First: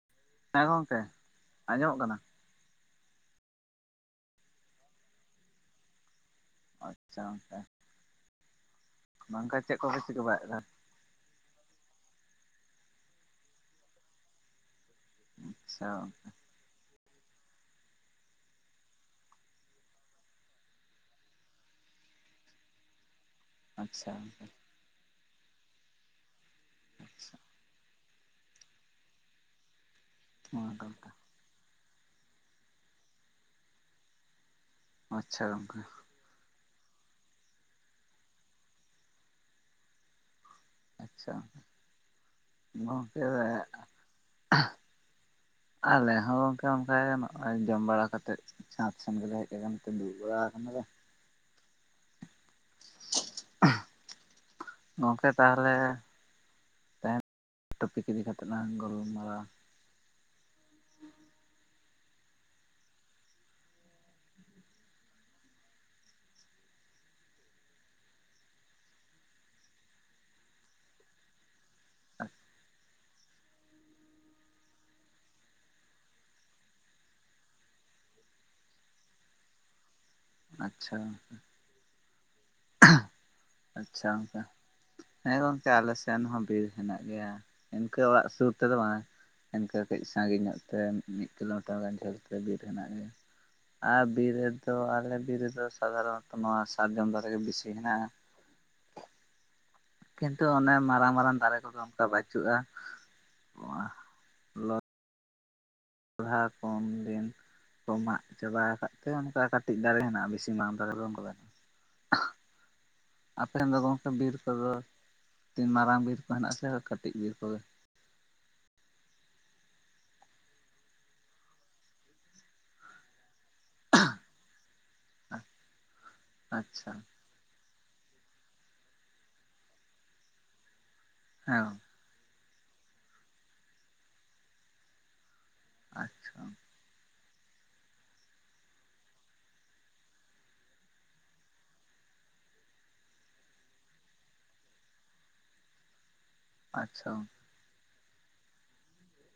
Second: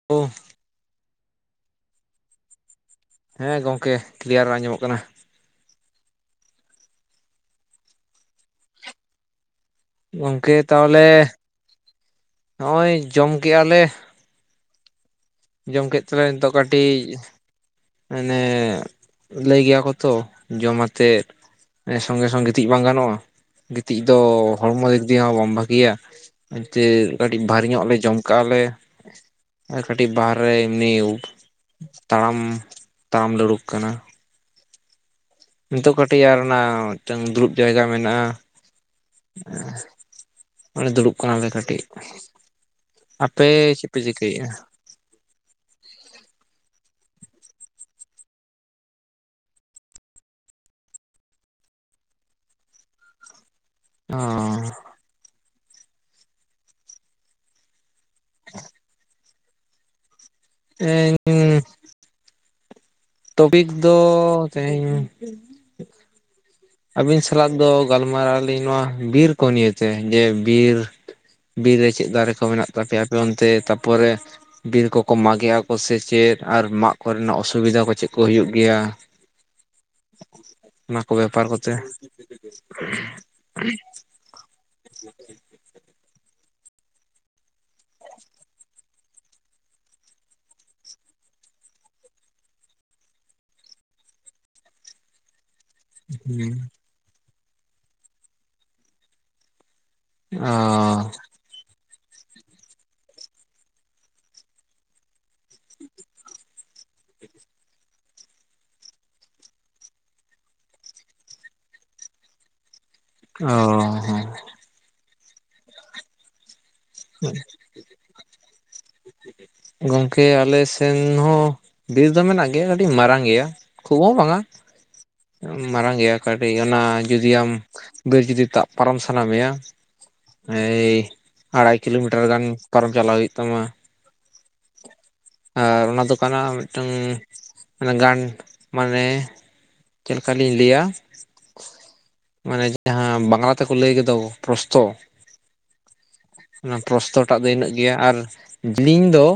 [unintelligible] ᱦᱮᱸ ᱜᱚᱢᱠᱮ ᱟᱸᱡᱚᱢᱚᱜ ᱠᱟᱱᱟ ᱦᱮᱸ ᱜᱚᱢᱠᱮ ᱠᱞᱤᱭᱟᱨ ᱟᱸᱡᱚᱢᱚᱜ ᱠᱟᱱᱟ ᱟᱪᱪᱷᱟ ᱜᱚᱝᱠᱮ ᱵᱟᱝ ᱠᱷᱟᱱ ᱪᱮᱫ ᱠᱚᱼᱼ ᱜᱚᱝᱠᱮ ᱛᱟᱦᱚᱞᱮ ᱦᱚᱸᱜᱼᱚᱭ ᱡᱚᱢ ᱠᱮᱫᱼᱟ ᱞᱮ ᱡᱚᱢ ᱟᱪᱪᱷᱟ ᱠᱮᱫ ᱛᱮᱞᱮ ᱱᱤᱛᱚᱜ ᱠᱟᱹᱴᱤᱡᱼᱼ ᱢᱟᱱᱮ ᱞᱟᱹᱭ ᱜᱮᱭᱟ ᱠᱚ ᱛᱚ ᱡᱚᱢ ᱟᱛᱮᱜ ᱥᱚᱝᱜᱮ ᱥᱚᱝᱜᱮ ᱜᱤᱛᱤᱡ ᱵᱟᱝ ᱜᱟᱱᱚᱜᱼᱟ ᱜᱤᱛᱤᱡ ᱟᱪᱪᱷᱟ ᱫᱚ ᱦᱚᱲᱢᱚ ᱫᱤᱠ ᱫᱤᱭᱮ ᱦᱚᱸ ᱵᱟᱢ ᱵᱷᱟᱹᱜᱮᱭᱟ ᱮᱱᱛᱮ ᱟᱪᱪᱷᱟ ᱠᱟᱹᱴᱤᱡ ᱵᱷᱟᱨᱤ ᱧᱚᱜ ᱞᱮ ᱡᱚᱢᱼᱼ ᱠᱟᱜᱞᱮ ᱠᱟᱹᱴᱤᱡ ᱵᱟᱦᱨᱮ ᱜᱚᱝᱠᱮ ᱢᱤᱭᱩᱴ ᱛᱟᱲᱟᱢᱼᱼ ᱛᱟᱲᱟᱢ ᱞᱮ ᱩᱲᱩᱵ ᱠᱟᱱᱟ ᱟᱪᱪᱷᱟ ᱜᱚᱝᱠᱮ ᱴᱮᱭᱟᱨ ᱨᱮᱱᱟᱜ ᱢᱤᱜᱴᱟᱹᱝ ᱫᱩᱲᱩᱵ ᱡᱟᱭᱜᱟ ᱢᱮᱱᱟᱜ-ᱟ᱾ ᱚᱱᱮ ᱫᱩᱲᱩᱵ ᱟᱪᱪᱷᱟ ᱠᱟᱱᱟᱞᱮ ᱠᱟᱹᱴᱤᱡ, ᱜᱚᱝᱠᱮ ᱟᱯᱮ ᱪᱮᱜ ᱯᱮ ᱪᱤᱠᱟᱹᱭᱮᱜ-ᱟ ᱟᱞᱮ ᱦᱚᱸ ᱜᱚᱝᱠᱮ ᱚᱝᱠᱟᱜᱮ ᱱᱚ-ᱚᱭ ᱡᱚᱢ ᱵᱟᱲᱟ ᱠᱟᱛᱮᱫ ᱪᱷᱸᱟᱛ ᱥᱮᱱ ᱜᱮᱞᱮ ᱦᱮᱡ ᱟᱠᱟᱱ ᱛᱮ ᱫᱩᱲᱩᱵ ᱵᱟᱲᱟᱣ ᱠᱟᱱᱟᱞᱮ᱾ [inaudible] ᱚ ᱜᱚᱝᱠᱮ ᱛᱟᱦᱚᱞᱮ ᱛᱮᱦᱮᱧ ᱴᱚᱯᱤᱠ ᱤᱫᱤ ᱠᱟᱛᱮᱜ ᱞᱟᱝ ᱜᱚᱞᱢᱟᱨᱟᱣᱟ᱾ [inaudible] ᱴᱚᱯᱤᱠ ᱫᱚ ᱛᱮᱦᱮᱧ, ᱟᱹᱵᱤᱱ ᱥᱟᱞᱟᱜ ᱫᱚ ᱜᱟᱞᱢᱟᱨᱟᱣ ᱟᱹᱞᱤᱧ ᱱᱚᱣᱟ ᱵᱤᱨ ᱠᱚ ᱱᱤᱭᱮᱛᱮ ᱡᱮ ᱵᱤᱨ ᱵᱤᱨ ᱨᱮ ᱪᱮᱜ ᱫᱟᱨᱮ ᱠᱚ ᱢᱮᱱᱟᱜ ᱛᱟᱯᱮᱭᱟ ᱟᱯᱮ ᱚᱱᱛᱮ ᱛᱟᱯᱚᱨᱮ ᱵᱤᱨ ᱠᱚᱠᱚ ᱢᱟᱜᱮ ᱟᱠᱚ ᱥᱮ ᱪᱮᱫ ᱟᱨ ᱢᱟᱜ ᱠᱚᱨᱮᱱᱟᱜ ᱚᱥᱩᱵᱤᱫᱟ ᱠᱚ ᱪᱮᱜ ᱠᱚ ᱦᱩᱭᱩᱜ ᱜᱮᱭᱟ? [inaudible] ᱟᱪᱪᱷᱟ ᱚᱱᱟ ᱠᱚ ᱵᱮᱯᱟᱨ ᱠᱚᱛᱮ ᱟᱪᱪᱷᱟ ᱜᱚᱝᱠᱮ ᱦᱮᱸ ᱜᱚᱝ ᱛᱮ ᱟᱞᱮ ᱥᱮᱱ ᱦᱚᱸ ᱵᱤᱨ ᱦᱮᱱᱟᱜ ᱜᱮᱭᱟ ᱤᱱᱠᱟᱹ ᱚᱲᱟᱜ ᱥᱩᱨ ᱛᱮᱫᱚ ᱵᱟᱝ᱾ ᱤᱱᱠᱟᱹ ᱠᱟᱹᱡ ᱥᱟᱺᱜᱤᱧ ᱧᱚᱜ ᱛᱮ ᱢᱤᱜ ᱠᱤᱞᱳᱢᱤᱴᱟᱨ ᱜᱟᱱ ᱡᱷᱟᱹᱞ ᱛᱮ ᱵᱤᱨ ᱦᱮᱱᱟᱜ ᱜᱮᱭᱟ᱾ ᱟᱨ ᱵᱤᱨ ᱨᱮᱫᱚ ᱟᱞᱮ ᱵᱤᱨ ᱨᱮᱫᱚ ᱥᱟᱫᱷᱟᱨᱚᱱᱚᱛᱚ ᱱᱚᱣᱟ ᱥᱟᱨᱡᱚᱢ ᱫᱷᱟᱨᱮ ᱜᱮ ᱵᱤᱥᱤ ᱦᱮᱱᱟᱜ-ᱟ᱾ ᱠᱤᱱᱛᱩ ᱚ ᱚᱱᱮ ᱢᱟᱨᱟᱝ ᱢᱟᱨᱟᱝ ᱫᱟᱨᱮ ᱠᱚᱫᱚ ᱚᱱᱠᱟ ᱵᱟᱹᱪᱩᱜ-ᱟ᱾ [unintelligible] ᱠᱚ ᱢᱟᱜ ᱪᱟᱵᱟᱣ ᱠᱟᱫ ᱛᱮ ᱚᱱᱠᱟ ᱠᱟᱴᱤᱡ ᱫᱟᱨᱮ ᱦᱮᱱᱟᱜ-ᱟ ᱵᱤᱥᱤ ᱵᱟᱝ ᱫᱟᱨᱮ ᱫᱚ ᱚᱱᱠᱟ ᱚ ᱟᱯᱮᱥᱮᱱ ᱫᱚ ᱜᱚᱝᱠᱮ ᱦᱮᱸ ᱵᱤᱨ ᱠᱚᱫᱚ ᱛᱤᱱ ᱢᱟᱨᱟᱝ ᱵᱤᱨ ᱠᱚ ᱦᱮᱱᱟᱜ ᱟᱥᱮ ᱠᱟᱹᱴᱤᱜ ᱵᱤᱨ ᱠᱚᱜᱮ? ᱜᱚᱝᱠᱮ ᱟᱞᱮᱥᱮᱱ ᱦᱚᱸ ᱵᱤᱨ ᱫᱚ ᱢᱮᱱᱟᱜ ᱜᱮ ᱠᱟᱴᱤ ᱢᱟᱨᱟᱝ ᱜᱮᱭᱟ ᱠᱷᱩᱵ ᱦᱚᱸ ᱵᱟᱝᱟ᱾ ᱢᱟᱨᱟᱝ ᱜᱮᱭᱟ ᱠᱟᱴᱤᱜ ᱚᱱᱟ ᱟᱪᱪᱷᱟ ᱡᱩᱫᱤ ᱟᱢ ᱵᱤᱨ ᱡᱩᱫᱤ ᱛᱟᱜ ᱯᱟᱨᱚᱢ ᱥᱟᱱᱟ ᱢᱮᱭᱟ ᱮᱭ ᱦᱮᱸ ᱟᱲᱟᱭ ᱠᱤᱞᱳᱢᱤᱴᱟᱨ ᱜᱟᱱ ᱯᱟᱨᱚᱢ ᱪᱟᱞᱟᱣ ᱦᱩᱭᱩᱜ ᱛᱟᱢᱟ᱾ ᱟᱨ ᱚᱱᱟ ᱫᱚ ᱠᱟᱱᱟ ᱟᱪᱪᱷᱟ ᱢᱤᱜᱴᱟᱹᱝ ᱚᱱᱮ ᱜᱟᱱ ᱢᱟᱱᱮ ᱪᱮᱞ ᱠᱟ ᱞᱤᱧ ᱞᱟᱹᱭᱟ? ᱢᱟᱱᱮ ᱡᱟᱦᱟᱸ ᱵᱟᱝᱞᱟ ᱛᱮᱠᱚ ᱞᱟᱹᱭ ᱜᱮ ᱫᱚ ᱯᱨᱚᱥᱛᱚ ᱚᱱᱟ ᱯᱨᱚᱥᱛ ᱟᱪᱪᱷᱟ ᱴᱟᱜ ᱫᱚ ᱤᱱᱟᱹᱜ ᱜᱮᱭᱟ, ᱟᱨ ᱡᱤᱞᱤᱝ ᱫᱚ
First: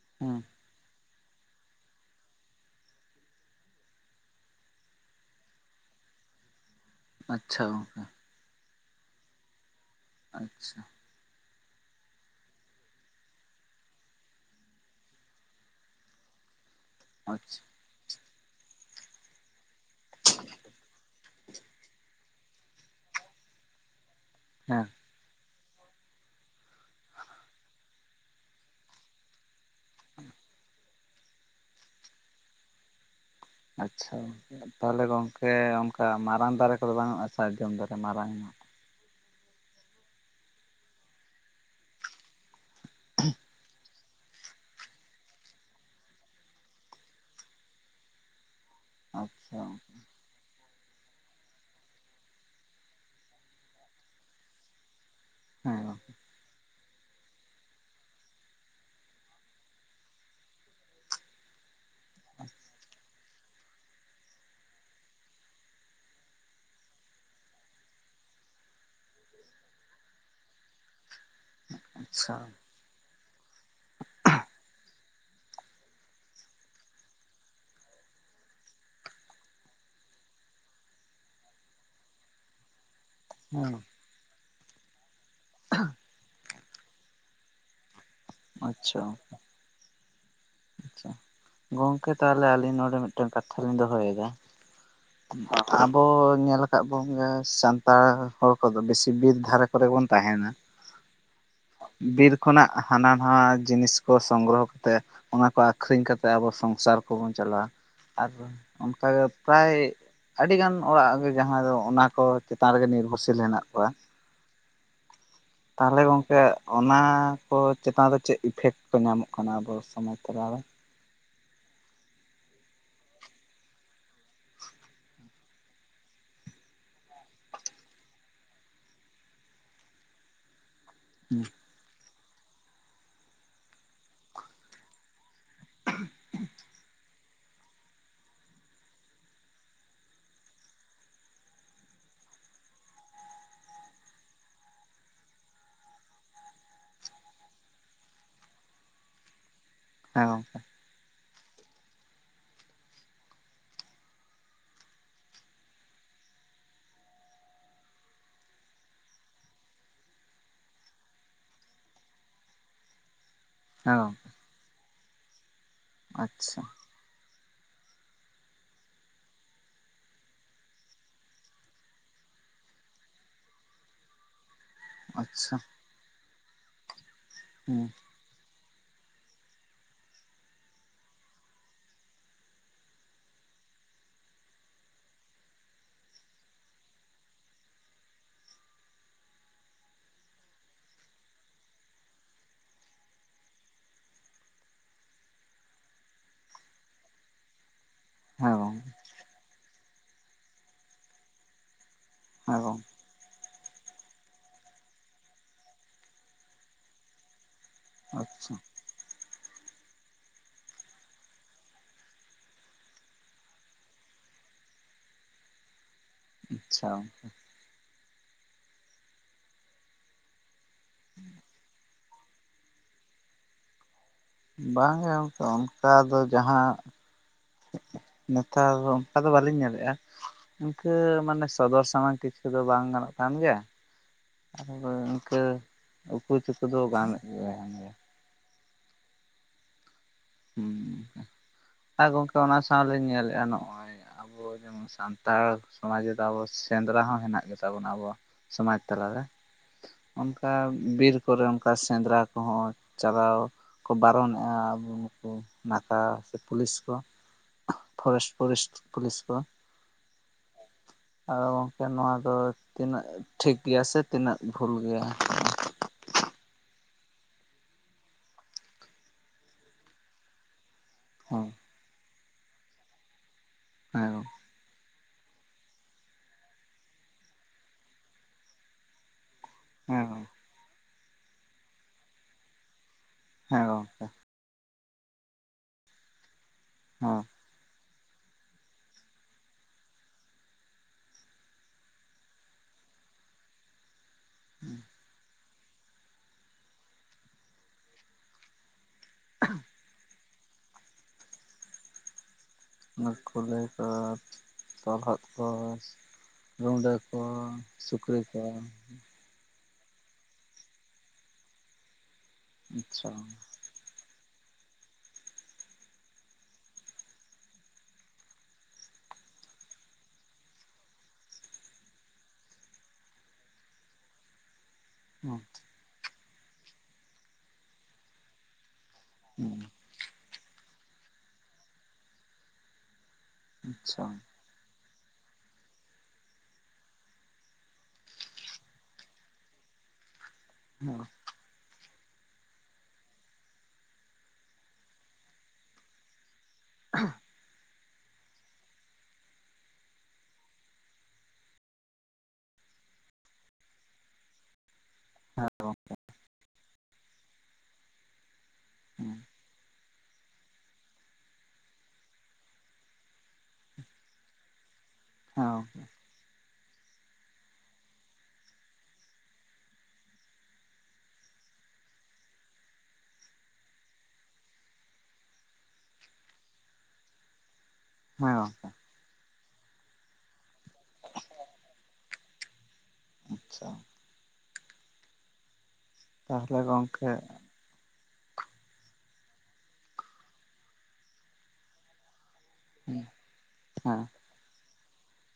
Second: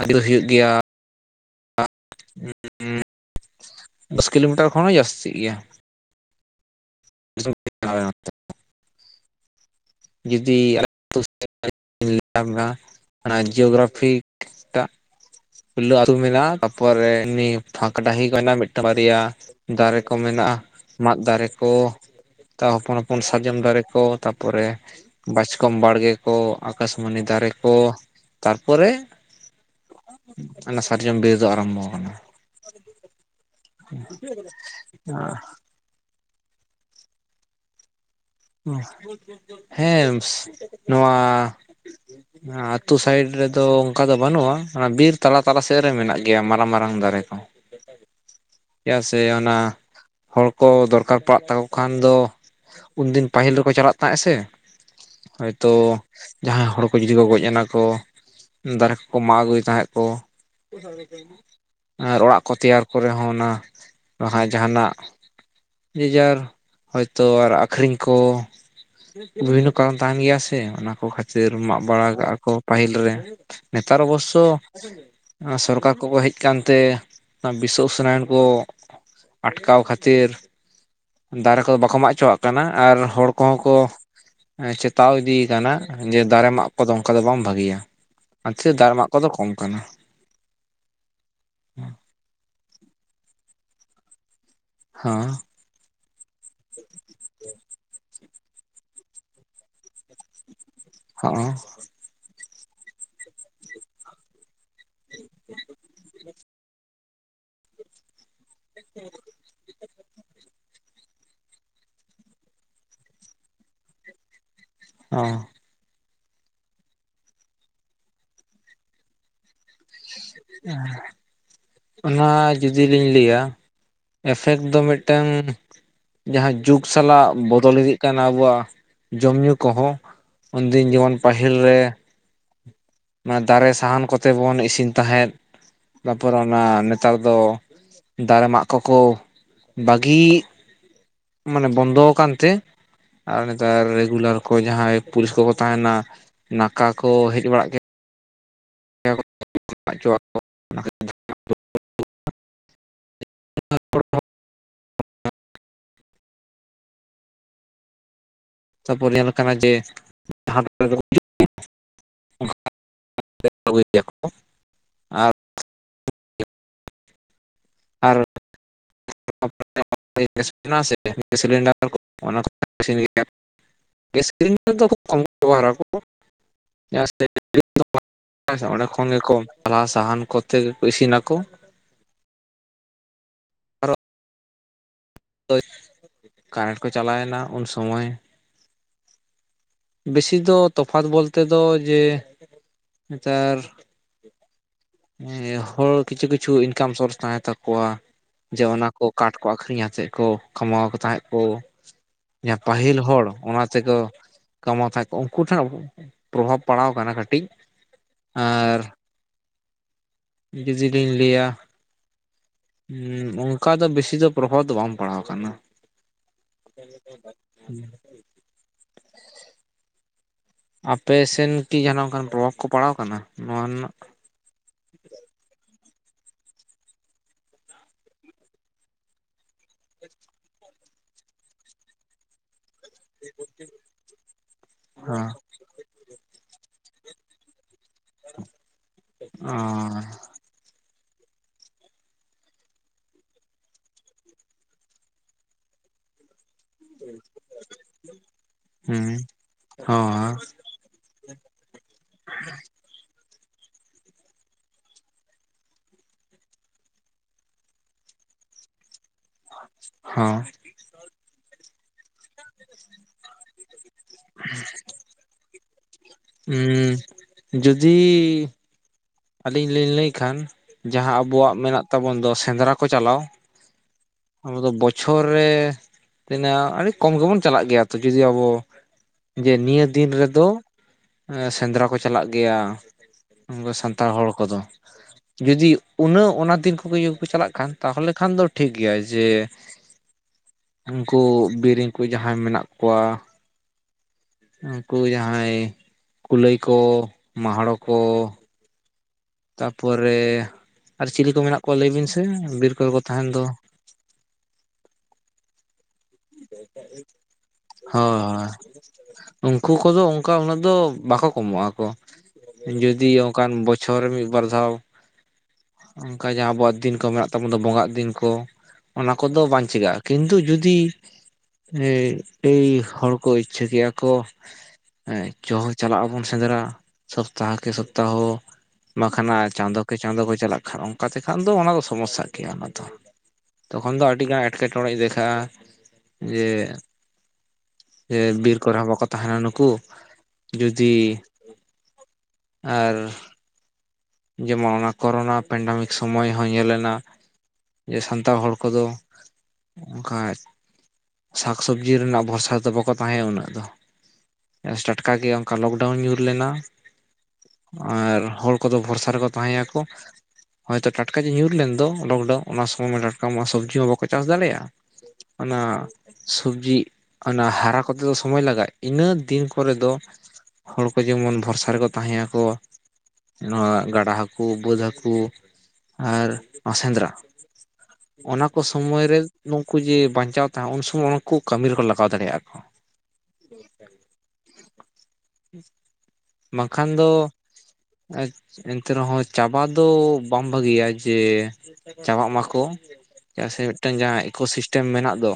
ᱟᱹᱫᱩᱭ ᱦᱮᱸ ᱦᱩᱭᱩᱜ ᱜᱮᱭᱟ ᱫᱚᱥ ᱠᱤᱞᱳᱢᱤᱴᱟᱨ ᱠᱷᱚᱱ ᱦᱚᱸ ᱡᱟᱹᱥᱛᱤᱜ ᱜᱮᱭᱟ᱾ ᱟᱪᱪᱷᱟ ᱜᱚᱝᱠᱮ ᱡᱩᱫᱤ [inaudible] ᱟᱪᱪᱷᱟ ᱯᱩᱞᱞᱟᱹ ᱟᱹᱛᱩ ᱢᱮᱱᱟᱜ-ᱟ ᱛᱟᱯᱚᱨᱮ ᱱᱤ ᱟᱪᱪᱷᱟ ᱯᱷᱟᱠ ᱰᱟᱹᱦᱤ ᱠᱚ ᱦᱮᱱᱟᱜ-ᱟ ᱢᱤᱫᱴᱟᱝ ᱵᱟᱨᱭᱟ᱾ ᱫᱟᱨᱮ ᱠᱚ ᱢᱮᱱᱟᱜ-ᱟ, ᱢᱟᱫᱽ ᱫᱟᱨᱮ ᱠᱚ, ᱛᱟ ᱦᱚᱯᱚᱱ ᱦᱚᱯᱚᱱ ᱥᱟᱨᱡᱚᱢ ᱫᱟᱨᱮ ᱠᱚ, ᱛᱟᱯ ᱯᱚᱨᱮ ᱦᱮᱸ ᱵᱟᱪᱠᱚᱢ ᱵᱟᱲᱜᱮ ᱠᱚ ᱟᱠᱟᱥᱢᱟᱹᱱᱤ ᱫᱟᱨᱮ ᱠᱚ ᱛᱟᱨᱯᱚᱨᱮ ᱚᱱᱟ ᱥᱟᱨᱡᱚᱢ ᱵᱤᱨ ᱫᱚ ᱟᱨᱟᱢᱵᱚᱣ ᱠᱟᱱᱟ᱾ ᱟᱪᱪᱷᱟ ᱜᱚᱝᱠᱮ, ᱛᱟᱦᱞᱮ ᱜᱚᱝᱠᱮ ᱚ ᱠᱟ ᱢᱟᱨᱟᱝ ᱫᱟᱨᱮ ᱠᱚ ᱫᱚ ᱵᱟᱹᱱᱩᱜ-ᱟ ᱥᱟᱨᱡᱚᱢ ᱫᱟᱨᱮ ᱢᱟᱨᱟᱝ ᱧᱚᱜ? ᱦᱮᱸᱥ ᱱᱚᱣᱟ [inaudible] ᱟᱹᱛᱩ ᱥᱟᱭᱤᱰ ᱨᱮᱫᱚ ᱚᱱᱠᱟ ᱫᱚ ᱵᱟᱹᱱᱩᱜᱼᱟ, ᱚᱱᱟ ᱵᱤᱨ ᱛᱟᱞᱟ ᱛᱟᱞᱟ ᱥᱮᱫ ᱨᱮ ᱢᱮᱱᱟᱜ ᱜᱮᱭᱟ ᱢᱟᱨᱟᱝ ᱢᱟᱨᱟᱝ ᱫᱟᱨᱮ ᱠᱚ᱾ [unintelligible] ᱥᱮ ᱚᱱᱟ ᱟᱪᱪᱷᱟ ᱦᱚᱲ ᱠᱚ ᱫᱚᱨᱠᱟᱨ ᱯᱟᱲᱟᱜ ᱛᱟᱠᱚ ᱠᱷᱟᱱ ᱫᱚ ᱩᱱᱫᱤᱱ ᱯᱟᱹᱦᱤᱞ ᱨᱮᱠᱚ ᱪᱟᱞᱟᱜ ᱛᱟᱦᱮᱸᱜ-ᱟ ᱥᱮ᱾ ᱦᱚᱭᱛᱳ ᱦᱮᱸ ᱡᱟᱦᱟᱸᱭ ᱦᱚᱲ ᱡᱩᱫᱤ ᱠᱚ ᱜᱚᱡ ᱮᱱᱟ ᱠᱚ, ᱫᱟᱨᱮ ᱠᱚᱠᱚ ᱢᱟᱜ ᱟᱹᱜᱩᱭ ᱛᱟᱦᱮᱸᱜ ᱠᱚ᱾ ᱟᱨ ᱚᱲᱟᱜ ᱠᱚ ᱛᱮᱭᱟᱨ ᱠᱚᱨᱮ ᱦᱚᱸ ᱚᱱᱟ ᱡᱟᱦᱟᱱᱟᱜ ᱡᱮᱡᱟᱨ ᱦᱚᱭᱛᱚ ᱟᱨ ᱟᱠᱷᱨᱤᱧ ᱠᱚ᱾ ᱵᱤᱵᱷᱤᱱᱱᱚ ᱠᱟᱨᱚᱱ ᱛᱟᱦᱮᱱ ᱜᱮᱭᱟ ᱥᱮ ᱚᱱᱟ ᱠᱚ ᱠᱷᱟᱹᱛ ᱛᱤᱨ ᱢᱟᱜ ᱵᱟᱲᱟ ᱟᱪᱪᱷᱟ ᱠᱟᱜᱼᱟ ᱠᱚ, ᱯᱟᱹᱦᱤᱞ ᱨᱮ ᱱᱮᱛᱟᱨ ᱚᱵᱚᱥᱥᱳ ᱥᱚᱨᱠᱟᱨ ᱠᱚᱠᱚ ᱦᱮᱡ ᱠᱟᱱᱛᱮ ᱵᱤᱥᱥᱚ ᱩᱥᱱᱟᱭᱚᱱ ᱠᱚ ᱟᱴᱠᱟᱣ ᱠᱷᱟᱹᱛᱤᱨ ᱫᱟᱨᱮ ᱠᱚᱫᱚ ᱵᱟᱠᱚ ᱢᱟᱜ ᱪᱚᱣᱟᱜ ᱠᱟᱱᱟ ᱟᱨ ᱦᱚᱲ ᱠᱚᱦᱚᱸ ᱦᱮᱸ ᱠᱚ ᱪᱮᱛᱟᱣ ᱤᱫᱤ ᱠᱟᱱᱟ ᱡᱮ ᱫᱟᱨᱮ ᱢᱟᱜ ᱠᱚᱫᱚ ᱚᱱᱠᱟ ᱫᱚ ᱵᱟᱝ ᱵᱷᱟᱜᱮᱭᱟ ᱟᱨ ᱛᱮ ᱫᱟᱨᱮ ᱟᱪᱪᱷᱟ ᱢᱟᱜ ᱠᱚᱫᱚ ᱠᱚᱢ ᱠᱟᱱᱟ᱾ ᱟᱪᱪᱷᱟ᱾ ᱜᱚᱝᱠᱮ ᱛᱟᱦᱚᱞᱮ ᱟᱹᱞᱤᱧ ᱱᱚᱰᱮ ᱢᱤᱫᱴᱟᱝ ᱠᱟᱛᱷᱟᱞᱤᱧ ᱫᱚᱦᱚᱭᱮᱫᱟ ᱦᱚᱸ᱾ ᱟᱵᱚ ᱧᱮᱞ ᱟᱠᱟᱜ ᱵᱚᱝ ᱥᱟᱱᱛᱟᱲ ᱦᱚᱲ ᱠᱚᱫᱚ ᱵᱮᱥᱤ ᱵᱤᱨ ᱫᱷᱟᱨᱮ ᱠᱚᱨᱮ ᱵᱚᱱ ᱛᱟᱦᱮᱱᱟ᱾ [inaudible] ᱦᱚᱸ᱾ ᱵᱤᱨ ᱠᱷᱚᱱᱟᱜ ᱦᱟᱱᱟ ᱱᱟᱣᱟ ᱡᱤᱱᱤᱥ ᱠᱚ ᱥᱚᱝᱜᱨᱚᱦᱚ ᱠᱟᱛᱮᱫ, ᱥᱮ ᱟᱵᱚ ᱥᱚᱝᱥᱟᱨ ᱠᱚᱵᱚᱱ ᱪᱟᱞᱟᱣᱟ᱾ ᱟᱨ ᱚᱱᱠᱟᱜᱮ ᱯᱨᱟᱭ ᱟᱹᱰᱤ ᱜᱟᱱ ᱚᱲᱟᱜ ᱜᱮ ᱡᱟᱦᱟᱸᱭ ᱫᱚ ᱚᱱᱟ ᱠᱚ ᱪᱮᱛᱟᱱ ᱨᱮᱜᱮ ᱱᱤᱨᱵᱷᱚᱨᱥᱤᱞ ᱦᱮᱱᱟᱜ ᱠᱚᱣᱟ᱾ ᱚᱸ ᱛᱟᱦᱚᱞᱮ ᱜᱚᱝᱠᱮ ᱚᱱᱟ ᱠᱚ ᱪᱮᱛᱟᱱ ᱨᱮ ᱪᱮᱫ ᱤᱯᱷᱮᱠᱴ ᱠᱚ ᱧᱟᱢᱚᱜ ᱠᱟᱱᱟ? ᱟᱵᱚ ᱥᱚᱢᱟᱡᱽ ᱛᱟᱞᱟᱨᱮ ᱚᱱᱟ ᱡᱩᱫᱤ ᱞᱤᱧ ᱞᱟᱹᱭᱟ᱾ ᱮᱯᱷᱮᱠᱴ ᱫᱚ ᱢᱤᱫᱴᱟᱝ ᱡᱟᱦᱟᱸ ᱡᱩᱜᱽ ᱥᱟᱞᱟᱜ ᱵᱚᱫᱚᱞ ᱤᱫᱤᱜ ᱠᱟᱱᱟ ᱟᱵᱚᱣᱟᱜ ᱡᱚᱢ ᱧᱩ ᱠᱚ ᱦᱚᱸ ᱩᱱᱫᱤᱱ ᱡᱮᱢᱚᱱ ᱯᱟᱹᱦᱤᱞ ᱦᱮᱸ ᱨᱮ᱾ ᱚᱱᱟ ᱫᱟᱨᱮ ᱥᱟᱦᱟᱱ ᱠᱚᱛᱮ ᱵᱚᱱ ᱤᱥᱤᱱ ᱛᱟᱦᱮᱸᱫ ᱛᱟᱯᱚᱨᱮ ᱚᱱᱟ ᱱᱮᱛᱟᱨ ᱫᱚ ᱫᱟᱨᱮ ᱢᱟᱜ ᱠᱚᱠᱚ ᱵᱟᱹᱜᱤᱻ᱾ ᱢᱟᱱᱮ ᱵᱚᱱᱫᱚ ᱟᱠᱟᱱ ᱛᱮ᱾ ᱟᱨ ᱱᱮᱛᱟᱨ ᱨᱮᱜᱩᱞᱟᱨ ᱠᱚ ᱡᱟᱸᱦᱟᱸᱭ ᱯᱩᱞᱤᱥ ᱠᱚᱠᱚ ᱛᱟᱦᱮᱱᱟ ᱱᱟᱠᱟ ᱠᱚ ᱦᱮᱡ ᱵᱟᱲᱟᱜ ᱜᱮ᱾ [unintelligible] ᱜᱚᱝᱠᱮ [unintelligible] ᱛᱟᱨᱯᱚᱨ ᱧᱮᱞ ᱠᱟᱱᱟ ᱡᱮ ᱦᱮᱸ ᱜᱚᱝᱠᱮ [unintelligible] [unintelligible] ᱟᱪᱪᱷᱟ ᱟᱨ ᱥᱮ ᱥᱤᱞᱤᱱᱰᱟᱨ ᱠᱚ ᱚᱱᱟ [unintelligible] ᱜᱮᱥ ᱥᱤᱞᱤᱱᱰᱟᱨ ᱫᱚ ᱠᱷᱩᱵ ᱠᱚᱢ ᱠᱚ ᱟᱪᱪᱷᱟ ᱵᱮᱵᱚᱦᱟᱨ ᱟᱠᱚ᱾ ᱦᱮᱸ ᱪᱮᱫᱟᱜ ᱥᱮ ᱚᱸᱰᱮ ᱠᱷᱚᱱ ᱜᱮᱠᱚ ᱯᱟᱞᱦᱟ ᱥᱟᱦᱟᱱ ᱠᱚᱛᱮ ᱜᱮᱠᱩ ᱤᱥᱤᱱᱟᱠᱩ᱾ ᱟᱨᱚ ᱦᱳᱭ, ᱠᱟᱨᱮᱱᱴ ᱠᱚ ᱪᱟᱞᱟᱭᱮᱱᱟ ᱩᱱ ᱥᱚᱢᱚᱭ᱾ ᱵᱮᱥᱤ ᱫᱚ ᱛᱚᱯᱷᱟᱛ ᱵᱚᱞᱛᱮ ᱫᱚ ᱡᱮ ᱱᱮᱛᱟᱨ ᱦᱚᱲ ᱠᱤᱪᱷᱩ ᱠᱤᱪᱷᱩ ᱤᱱᱠᱟᱢ ᱥᱳᱨᱥ ᱛᱟᱦᱮᱸ ᱛᱟᱠᱚᱣᱟ ᱦᱮᱸ ᱡᱮ ᱜᱚᱝ ᱚᱱᱟ ᱠᱚ ᱠᱟᱴ ᱠᱚ ᱟᱠᱷᱨᱤᱧᱟ ᱥᱮᱜ ᱠᱚ ᱠᱟᱢᱟᱣ ᱠᱚ ᱛᱟᱦᱮᱸᱫ ᱠᱚ ᱦᱮᱸ ᱡᱟᱦᱟᱸ ᱜᱚᱝ ᱯᱟᱹᱦᱤᱞ ᱦᱚᱲ ᱚᱱᱟ ᱛᱮ ᱠᱚᱼᱼ ᱠᱟᱢᱟᱣ ᱛᱟᱦᱮᱸ ᱠᱚ ᱩᱱᱠᱩ ᱴᱷᱮᱱ ᱯᱨᱚᱵᱷᱟᱵᱽ ᱯᱟᱲᱟᱣ ᱠᱟᱱᱟ ᱠᱟᱹᱴᱤᱡ ᱟᱪᱪᱷᱟ ᱟᱨᱼᱼ ᱡᱚᱫᱤ ᱞᱤᱧ ᱞᱟᱹᱭᱟ ᱦᱩᱸ ᱚᱱᱠᱟ ᱫᱚ ᱵᱮᱥᱤ ᱫᱚ ᱯᱨᱚᱵᱷᱟᱵᱽ ᱫᱚ ᱵᱟᱝ ᱯᱟᱲᱟᱣ ᱠᱟᱱᱟ ᱟᱪᱪᱷᱟ [inaudible] ᱟᱯᱮ ᱥᱮᱱ ᱠᱤ ᱡᱟᱦᱟᱸᱱᱟᱜ ᱚᱱᱠᱟᱱ ᱯᱨᱚᱵᱷᱟᱵ ᱠᱚ ᱯᱟᱲᱟᱣ ᱠᱟᱱᱟ ᱱᱚᱣᱟ ᱨᱮᱱᱟᱜᱼᱼ ᱵᱟᱝ ᱜᱮ ᱜᱚᱝᱠᱮ ᱚᱱᱠᱟ ᱫᱚ ᱡᱟᱦᱟᱸᱼᱼ ᱱᱮᱛᱟᱨ ᱫᱚ ᱚᱱᱠᱟ ᱫᱚ ᱵᱟᱞᱤᱧ ᱧᱮᱞᱮᱜᱼᱟ ᱤᱱᱠᱟᱹ ᱢᱟᱱᱮ ᱥᱚᱫᱚᱨ ᱥᱟᱢᱟᱝ ᱠᱤᱪᱼᱼ [unintelligible] ᱫᱚ ᱵᱟᱝ ᱜᱟᱱᱚᱜ ᱠᱟᱱ ᱜᱮᱭᱟ ᱦᱮᱸ [unintelligible] ᱤᱱᱠᱟᱹᱼᱼ ᱩᱠᱩ ᱪᱩᱠᱩ ᱫᱚ ᱜᱟᱱᱮᱜ ᱜᱮᱭᱟᱭ ᱦᱟᱸᱜᱼᱼ ᱚᱸᱻ ᱦᱩᱸ ᱟᱨ ᱜᱚᱝᱠᱮ ᱚᱱᱟ ᱥᱟᱶ ᱞᱤᱧ ᱧᱮᱞᱮᱜᱼᱟ ᱱᱚᱜᱼᱚᱭ ᱟᱵᱚ ᱡᱮᱢᱚᱱ ᱥᱟᱱᱛᱟᱲ ᱥᱚᱢᱟᱡᱽ ᱨᱮ ᱫᱚ ᱟᱵᱚᱼᱼ ᱥᱮᱸᱫᱽᱨᱟ ᱦᱚᱸ ᱦᱮᱱᱟᱜ ᱜᱮᱛᱟ ᱵᱚᱱᱟ ᱟᱵᱚᱣᱟᱜ ᱥᱚᱢᱟᱡᱽ ᱛᱟᱞᱟ ᱦᱩᱸ ᱨᱮ ᱦᱚᱸ ᱚᱱᱠᱟ ᱵᱤᱨ [unintelligible] ᱠᱚᱨᱮ ᱚᱱᱠᱟ ᱥᱮᱸᱫᱽᱨᱟ ᱠᱚᱦᱚᱸ ᱪᱟᱞᱟᱣ ᱠᱚ ᱵᱟᱨᱚᱱᱮᱜᱼᱟ ᱟᱵᱚᱼᱼ ᱦᱩᱸ ᱱᱟᱠᱟ ᱥᱮ ᱯᱩᱞᱤᱥ ᱠᱚ ᱯᱷᱚᱨᱮᱥᱴ ᱯᱷᱚᱨᱮᱥᱴ ᱯᱩᱞᱤᱥ ᱠᱚᱼᱼ ᱦᱚᱸ ᱟᱫᱚ ᱜᱚᱝᱠᱮ ᱱᱚᱣᱟ ᱫᱚ ᱛᱤᱱᱟᱹᱜ ᱴᱷᱤᱠ ᱜᱮᱭᱟ ᱥᱮ ᱛᱤᱱᱟᱹᱜ ᱵᱷᱩᱞ ᱜᱮᱭᱟ ᱦᱩᱸ ᱡᱩᱫᱤᱭᱼᱼ ᱟᱹᱞᱤᱧ ᱞᱤᱧ ᱞᱟᱹᱭ ᱠᱷᱟᱱ ᱡᱟᱦᱟᱸ ᱦᱮᱸ ᱟᱵᱚᱣᱟᱜ ᱢᱮᱱᱟᱜ ᱛᱟᱵᱚᱱ ᱫᱚ ᱥᱮᱸᱫᱽᱨᱟ ᱠᱚ ᱪᱟᱞᱟᱣ ᱦᱮᱸ ᱜᱚᱝᱠᱮ ᱟᱵᱚ ᱫᱚ ᱵᱚᱪᱷᱚᱨ ᱨᱮ ᱛᱤᱱᱟᱹᱜ ᱟᱰᱤ ᱠᱚᱢ ᱜᱮᱵᱚᱱ ᱪᱟᱞᱟᱜ ᱜᱮᱭᱟ ᱛᱚ ᱡᱩᱫᱤ ᱟᱵᱚᱼᱼ ᱡᱮ ᱱᱤᱭᱟᱹ ᱫᱤᱱ ᱨᱮ ᱦᱮᱸ ᱫᱚ ᱥᱮᱸᱫᱽᱨᱟ ᱠᱚ ᱪᱟᱞᱟᱜ ᱜᱮᱭᱟ ᱦᱮᱸ ᱩᱱᱠᱩ ᱜᱚᱝᱠᱮ ᱥᱟᱱᱛᱟᱲ ᱦᱚᱲ ᱠᱚᱫᱚ ᱡᱩᱫᱤ ᱩᱱᱟᱹᱜ ᱚᱱᱟ ᱫᱤᱱ ᱠᱚ ᱜᱮ ᱡᱩᱫᱤ ᱠᱚ ᱦᱮᱸ ᱪᱟᱞᱟᱜ ᱠᱷᱟᱱᱼᱼ ᱛᱟᱦᱚᱞᱮ ᱠᱷᱟᱱ ᱫᱚ ᱴᱷᱤᱠ ᱜᱮᱭᱟ ᱡᱮ ᱩᱱᱠᱩ ᱵᱤᱨᱤᱧ ᱠᱩ ᱡᱟᱸᱦᱟᱸᱭ ᱢᱮᱱᱟᱜ ᱠᱚᱣᱟ ᱩᱱᱠᱩ ᱡᱟᱦᱟᱸᱭ ᱠᱩᱞᱟᱹᱭ ᱠᱚ ᱢᱟᱦᱲᱚ ᱠᱚ ᱛᱟᱯᱚᱨᱮ ᱟᱨ ᱪᱤᱞᱤ ᱠᱚ ᱢᱮᱱᱟᱜ ᱠᱚᱣᱟ ᱞᱟᱹᱭ ᱵᱤᱱ ᱥᱮ ᱵᱤᱨᱼᱼ ᱚᱱᱟ ᱠᱩᱞᱟᱹᱭ [unintelligible] ᱛᱚᱨᱦᱚᱫ ᱠᱚ ᱨᱩᱸᱰᱟᱹ ᱠᱚ ᱦᱳᱭ ᱥᱩᱠᱨᱤ ᱠᱚᱼᱼ ᱦᱳᱭ ᱩᱱᱠᱩ ᱠᱚᱫᱚ ᱚᱝᱠᱟ ᱩᱱᱟᱹᱜ ᱫᱚ ᱵᱟᱠᱚ ᱠᱚᱢᱚᱜ-ᱟ ᱠᱚ ᱡᱩᱫᱤ ᱟᱪᱪᱷᱟ ᱚᱱᱠᱟᱱ ᱵᱚᱪᱼᱼ ᱪᱷᱚᱨ ᱨᱮ ᱢᱤᱫ ᱵᱟᱨ ᱫᱷᱟᱣ ᱚᱱᱠᱟ ᱡᱟᱸᱦᱟᱸ ᱟᱵᱚᱣᱟᱜ ᱫᱤᱱ ᱠᱚ ᱢᱮᱱᱟᱜ ᱛᱟᱵᱚ ᱫᱚ ᱵᱚᱸᱜᱟᱜ ᱫᱤᱱ ᱠᱚᱼᱼ ᱚᱱᱟ ᱠᱚᱫᱚ ᱵᱟᱝ ᱪᱤᱠᱟᱜᱼᱟ ᱠᱤᱱᱛᱩ ᱡᱩᱫᱤ ᱮ ᱳᱭ ᱦᱚᱲ ᱠᱚ ᱤᱪᱪᱷᱟᱹ ᱠᱮᱭᱟ ᱠᱚ ᱦᱮᱸ [unintelligible] ᱪᱟᱞᱟᱜ ᱟᱵᱚᱱ ᱥᱮᱸᱫᱽᱨᱟ ᱥᱚᱯᱛᱟᱦᱚ ᱠᱮ ᱥᱚᱯᱛᱟᱦᱚ ᱵᱟᱠᱷᱟᱱ ᱱᱟ ᱦᱮᱸ ᱪᱟᱸᱫᱚ ᱠᱮ ᱪᱟᱸᱫᱳ ᱠᱚ ᱪᱟᱞᱟᱜ ᱠᱷᱟᱱ ᱚᱱᱠᱟ ᱛᱮᱠᱷᱟᱱ ᱫᱚ ᱚᱱᱟ ᱫᱚ ᱥᱚᱢᱚᱥᱥᱟ ᱜᱮᱭᱟ ᱚᱱᱟ ᱫᱚ ᱛᱚᱠᱷᱚᱱ ᱟᱪᱪᱷᱟ ᱫᱚ ᱟᱹᱰᱤ ᱜᱟᱱ ᱮᱴᱼ ᱠᱮᱴᱚᱬᱮᱭ ᱫᱮᱠᱷᱟᱜᱼᱟ ᱡᱮ ᱡᱮ ᱵᱤᱨ ᱠᱚᱨᱮ ᱦᱚᱸ ᱵᱟᱠᱚ ᱛᱟᱦᱮᱱᱟ ᱱᱩᱠᱩ ᱡᱩᱫᱤ ᱦᱮᱸ ᱟᱨᱼᱼ ᱡᱮᱢᱚᱱ ᱚᱱᱟ ᱠᱚᱨᱚᱱᱟ ᱯᱮᱱᱰᱟᱢᱤᱠ ᱥᱚᱢᱚᱭ ᱦᱚᱸ ᱧᱮᱞ ᱮᱱᱟ ᱡᱮ ᱥᱟᱱᱛᱟᱲ ᱦᱚᱲ ᱠᱚ ᱫᱚ [unintelligible] ᱥᱟᱠᱥᱚᱵᱽᱡᱤ ᱨᱮᱱᱟᱜ ᱵᱷᱚᱨᱥᱟ ᱫᱚ ᱵᱟᱠᱚ ᱛᱟᱦᱮᱸᱜ ᱩᱱᱟᱹᱜ ᱫᱚᱼᱼ ᱴᱟᱴᱠᱟ ᱜᱮ ᱚᱱᱠᱟ ᱦᱮᱸ ᱞᱚᱠᱰᱟᱣᱩᱱ ᱧᱩᱨ ᱞᱮᱱᱟ ᱟᱨ ᱦᱚᱲ ᱠᱚᱫᱚ ᱵᱷᱚᱨᱥᱟᱼᱼ ᱦᱮᱸ ᱨᱮ ᱠᱚ ᱛᱟᱦᱮᱸ ᱟᱠᱚᱼᱼ ᱦᱳᱭᱛᱚ ᱴᱟᱴᱠᱟ ᱜᱮ ᱧᱩᱨ ᱞᱮᱱ ᱫᱚ ᱞᱚᱠᱰᱟᱣᱩᱱ ᱚᱱᱟ ᱥᱚᱢᱚᱭ ᱢᱟ ᱴᱟᱴᱠᱟ ᱢᱟ ᱥᱚᱵᱽᱡᱤ ᱢᱟ ᱵᱟᱠᱚ ᱪᱟᱥ ᱫᱟᱲᱮᱭᱟᱜᱼᱟ ᱚᱱᱟ ᱥᱚᱵᱽᱡᱤ ᱚᱱᱟ ᱦᱟᱨᱟ ᱠᱚᱛᱮ ᱫᱚ ᱥᱚᱢᱚᱭ ᱞᱟᱜᱟᱜ ᱤᱱᱟ ᱫᱤᱱ ᱠᱚᱨᱮ ᱫᱚ ᱦᱚᱲ ᱠᱚ ᱡᱮᱢᱚᱱ ᱵᱷᱚᱨᱥᱟ ᱨᱮᱠᱚ ᱛᱟᱦᱮᱸ ᱟᱠᱚ ᱱᱚᱣᱟ ᱜᱟᱰᱟ ᱦᱟᱹᱠᱩ ᱵᱟᱹᱫᱽ ᱦᱟᱹᱠᱩ ᱟᱨ ᱱᱚᱣᱟ ᱥᱮᱸᱫᱽᱨᱟ ᱦᱮᱸ ᱚᱱᱟ ᱠᱚ ᱜᱚᱝᱠᱮ ᱥᱚᱢᱚᱭ ᱨᱮ ᱱᱩᱠᱩ ᱡᱮ ᱵᱟᱧᱪᱟᱣ ᱛᱟᱦᱮᱸ ᱩᱱ ᱥᱚᱢᱚᱭ ᱩᱱᱠᱩ ᱠᱟᱹᱢᱤ ᱨᱮᱠᱚ ᱞᱟᱜᱟᱣ ᱫᱟᱲᱮᱭᱟᱜᱼᱟ᱾ ᱠᱚ ᱟᱪᱪᱷᱟ ᱛᱟᱦᱚᱞᱮ ᱵᱟᱝᱠᱷᱟᱱ ᱫᱚ ᱜᱚᱝᱠᱮ ᱮᱱᱛᱮ ᱨᱮᱦᱚᱸ ᱪᱟᱵᱟ ᱫᱚ ᱵᱟᱝ ᱵᱷᱟᱹᱜᱤᱭᱟ ᱡᱮ ᱪᱟᱵᱟᱜ ᱢᱟᱠᱚ ᱦᱮᱸ ᱪᱮᱫᱟᱜ ᱥᱮ ᱢᱤᱫᱴᱟᱝ ᱦᱮᱸ ᱡᱟᱦᱟᱸ ᱤᱠᱳᱥᱤᱥᱴᱮᱢ ᱢᱮᱱᱟᱜ ᱫᱚ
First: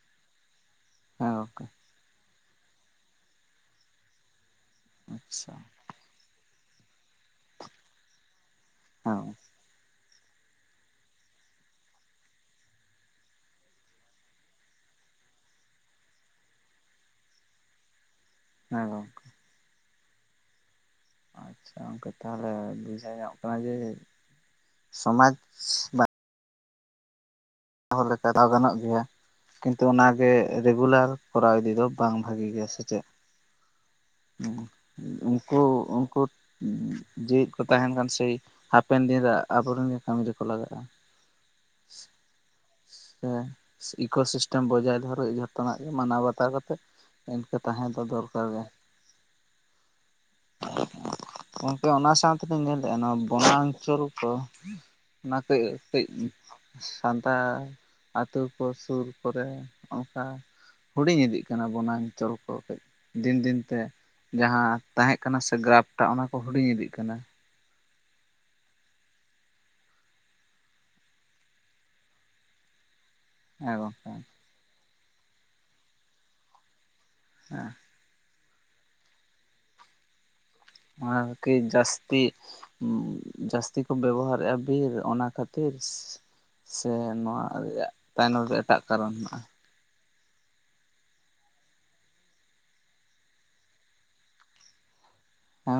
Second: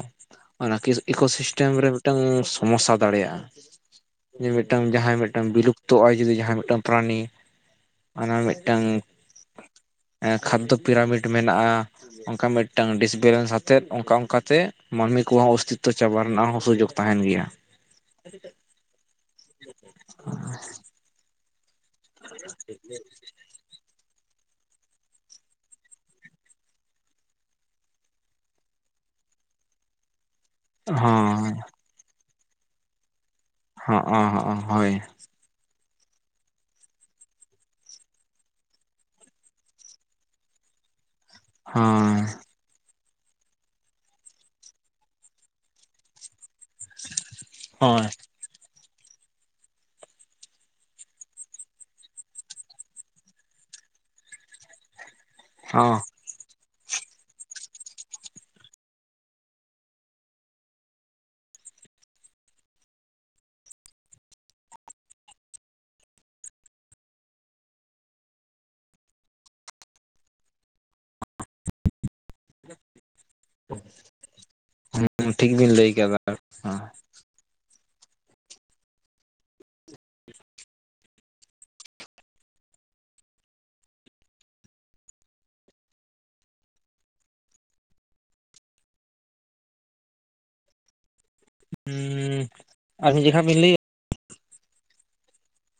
ᱚᱱᱟ [unintelligible] ᱜᱚᱝᱠᱮ ᱤᱠᱳᱥᱤᱥᱴᱮᱢ ᱨᱮ ᱢᱤᱫᱴᱟᱝ ᱥᱚᱢᱚᱥᱥᱟ ᱫᱟᱲᱮᱭᱟᱜᱼᱟ᱾ ᱡᱮ ᱢᱤᱫᱴᱟᱝ ᱡᱟᱦᱟᱸᱭ ᱢᱤᱫᱴᱟᱝ ᱟᱪᱪᱷᱟ ᱵᱤᱞᱩᱯ ᱛᱚ ᱟᱭ ᱡᱩᱫᱤ ᱡᱟᱦᱟᱸᱭ ᱢᱤᱫᱴᱟᱝ ᱯᱨᱟᱱᱤ ᱚᱱᱟ ᱢᱤᱫᱴᱟᱝ ᱦᱮᱸ ᱮᱸ ᱠᱷᱟᱫᱽ ᱫᱚ ᱯᱤᱨᱟᱢᱤᱰ ᱢᱮᱱᱟᱜᱼᱟ᱾ ᱚᱱᱠᱟ ᱢᱤᱫᱴᱟᱝ ᱰᱤᱥᱵᱮᱞᱮᱱᱥ ᱟᱛᱮᱫ ᱚᱱᱠᱟ ᱚᱱᱠᱟᱛᱮ ᱢᱟᱹᱱᱢᱤ ᱠᱚᱦᱚᱸ ᱚᱥᱛᱤᱛᱛᱚ ᱪᱟᱵᱟ ᱨᱮᱱᱟᱜ ᱦᱚᱸ ᱥᱩᱡᱳᱜ ᱛᱟᱦᱮᱱ ᱜᱮᱭᱟ ᱦᱮᱸ ᱜᱚᱝᱠᱮ [unintelligible] ᱟᱪᱪᱷᱟ ᱜᱚᱝᱠᱮ ᱛᱟᱦᱚᱞᱮ ᱵᱩᱡᱷᱟᱹᱣ ᱧᱟᱢᱚᱜ ᱠᱟᱱᱟ ᱡᱮ ᱥᱚᱢᱟᱡᱽ ᱵᱟᱸ ᱪᱟᱣ ᱞᱮᱠᱟ ᱜᱟᱱᱚᱜ ᱜᱮᱭᱟ ᱠᱤᱱᱛᱩ ᱚᱱᱟᱜᱮ ᱨᱮᱜᱩᱞᱟᱨ ᱠᱚᱨᱟᱣ ᱦᱚᱸ ᱤᱫᱤ ᱫᱚ ᱵᱟᱝ ᱵᱷᱟᱹᱜᱤ ᱜᱮᱭᱟ ᱥᱮ ᱪᱮᱫ ᱦᱚᱸ ᱦᱚᱸ ᱦᱚᱸ ᱦᱳᱭ᱾ ᱛᱚ ᱩᱱᱠᱩ ᱡᱮᱣᱮᱫ ᱠᱚ ᱛᱟᱦᱮᱱ ᱠᱷᱟᱱ ᱥᱮᱭ ᱦᱟᱯᱮᱱ ᱫᱤᱱ ᱨᱮ ᱟᱵᱚᱨᱮᱱ ᱠᱟᱹᱢᱤ ᱨᱮᱠᱚ ᱞᱟᱜᱟᱜᱼᱟ᱾ ᱦᱮᱸ᱾ ᱥᱮ ᱤᱠᱳ ᱥᱤᱥᱴᱮᱢ ᱵᱚᱡᱟᱭ ᱫᱷᱚᱨᱚᱡ ᱡᱷᱚᱛᱚᱱᱟᱜ ᱜᱮ ᱢᱟᱱᱟᱣ ᱵᱟᱛᱟᱣ ᱠᱟᱛᱮᱫ ᱤᱱᱠᱟᱹ ᱛᱟᱦᱮᱸ ᱫᱚ ᱦᱳᱭ ᱫᱚᱨᱠᱟᱨ ᱜᱮ ᱜᱚᱝᱠᱮ ᱚᱱᱟ ᱥᱟᱶᱛᱮ ᱞᱤᱧ ᱧᱮᱞᱮᱜᱼᱟ᱾ ᱱᱚᱣᱟ ᱵᱚᱱᱟ ᱚᱧᱪᱚᱞ ᱠᱚ ᱚᱱᱟ ᱠᱟᱹᱡ ᱦᱚᱸ ᱠᱟᱹᱡ ᱥᱟᱱ ᱧᱮᱛᱟᱨ ᱟᱹᱛᱩ ᱠᱚ ᱥᱩᱨ ᱠᱚᱨᱮ ᱚᱱᱠᱟ ᱦᱩᱰᱤᱧ ᱤᱫᱤᱜ ᱠᱟᱱᱟ ᱵᱚᱱᱟ ᱚᱧᱪᱚᱞ ᱠᱚ ᱠᱟᱹᱡ ᱫᱤᱱ ᱫᱤᱱᱛᱮ ᱡᱟᱦᱟᱸ ᱛᱟᱦᱮᱸᱜ ᱠᱟᱱᱟ ᱥᱮ ᱜᱨᱟᱯᱴᱟᱜ ᱚᱱᱟ ᱠᱚ ᱦᱩᱰᱤᱧ ᱤᱫᱤᱜ ᱠᱟᱱᱟ᱾ ᱦᱮᱸ ᱜᱚᱝᱠᱮ ᱦᱮᱸ ᱴᱷᱤᱠ ᱵᱤᱱ ᱞᱟᱹᱭ ᱠᱟᱫᱟ ᱱᱚᱣᱟ ᱦᱮ ᱟᱨᱠᱤ ᱡᱟᱹᱥᱛᱤ ᱡᱟᱹᱥᱛᱤ ᱠᱚ ᱵᱮᱣᱦᱟᱨᱮᱜᱼᱟ ᱵᱤᱨ ᱚᱱᱟ ᱠᱷᱟᱹᱛᱤᱨ ᱥᱮ ᱱᱚᱣᱟ ᱨᱮᱭᱟᱜ ᱛᱟᱭᱱᱚᱢ ᱨᱮ ᱮᱴᱟᱜ ᱠᱟᱨᱚᱱ ᱦᱮᱱᱟᱜᱼᱟ᱾ ᱦᱩᱸ ᱟᱨ ᱢᱤᱫ ᱡᱮᱠᱷᱟ ᱵᱤᱱ ᱞᱟᱹᱭᱟ ᱦᱮᱸ᱾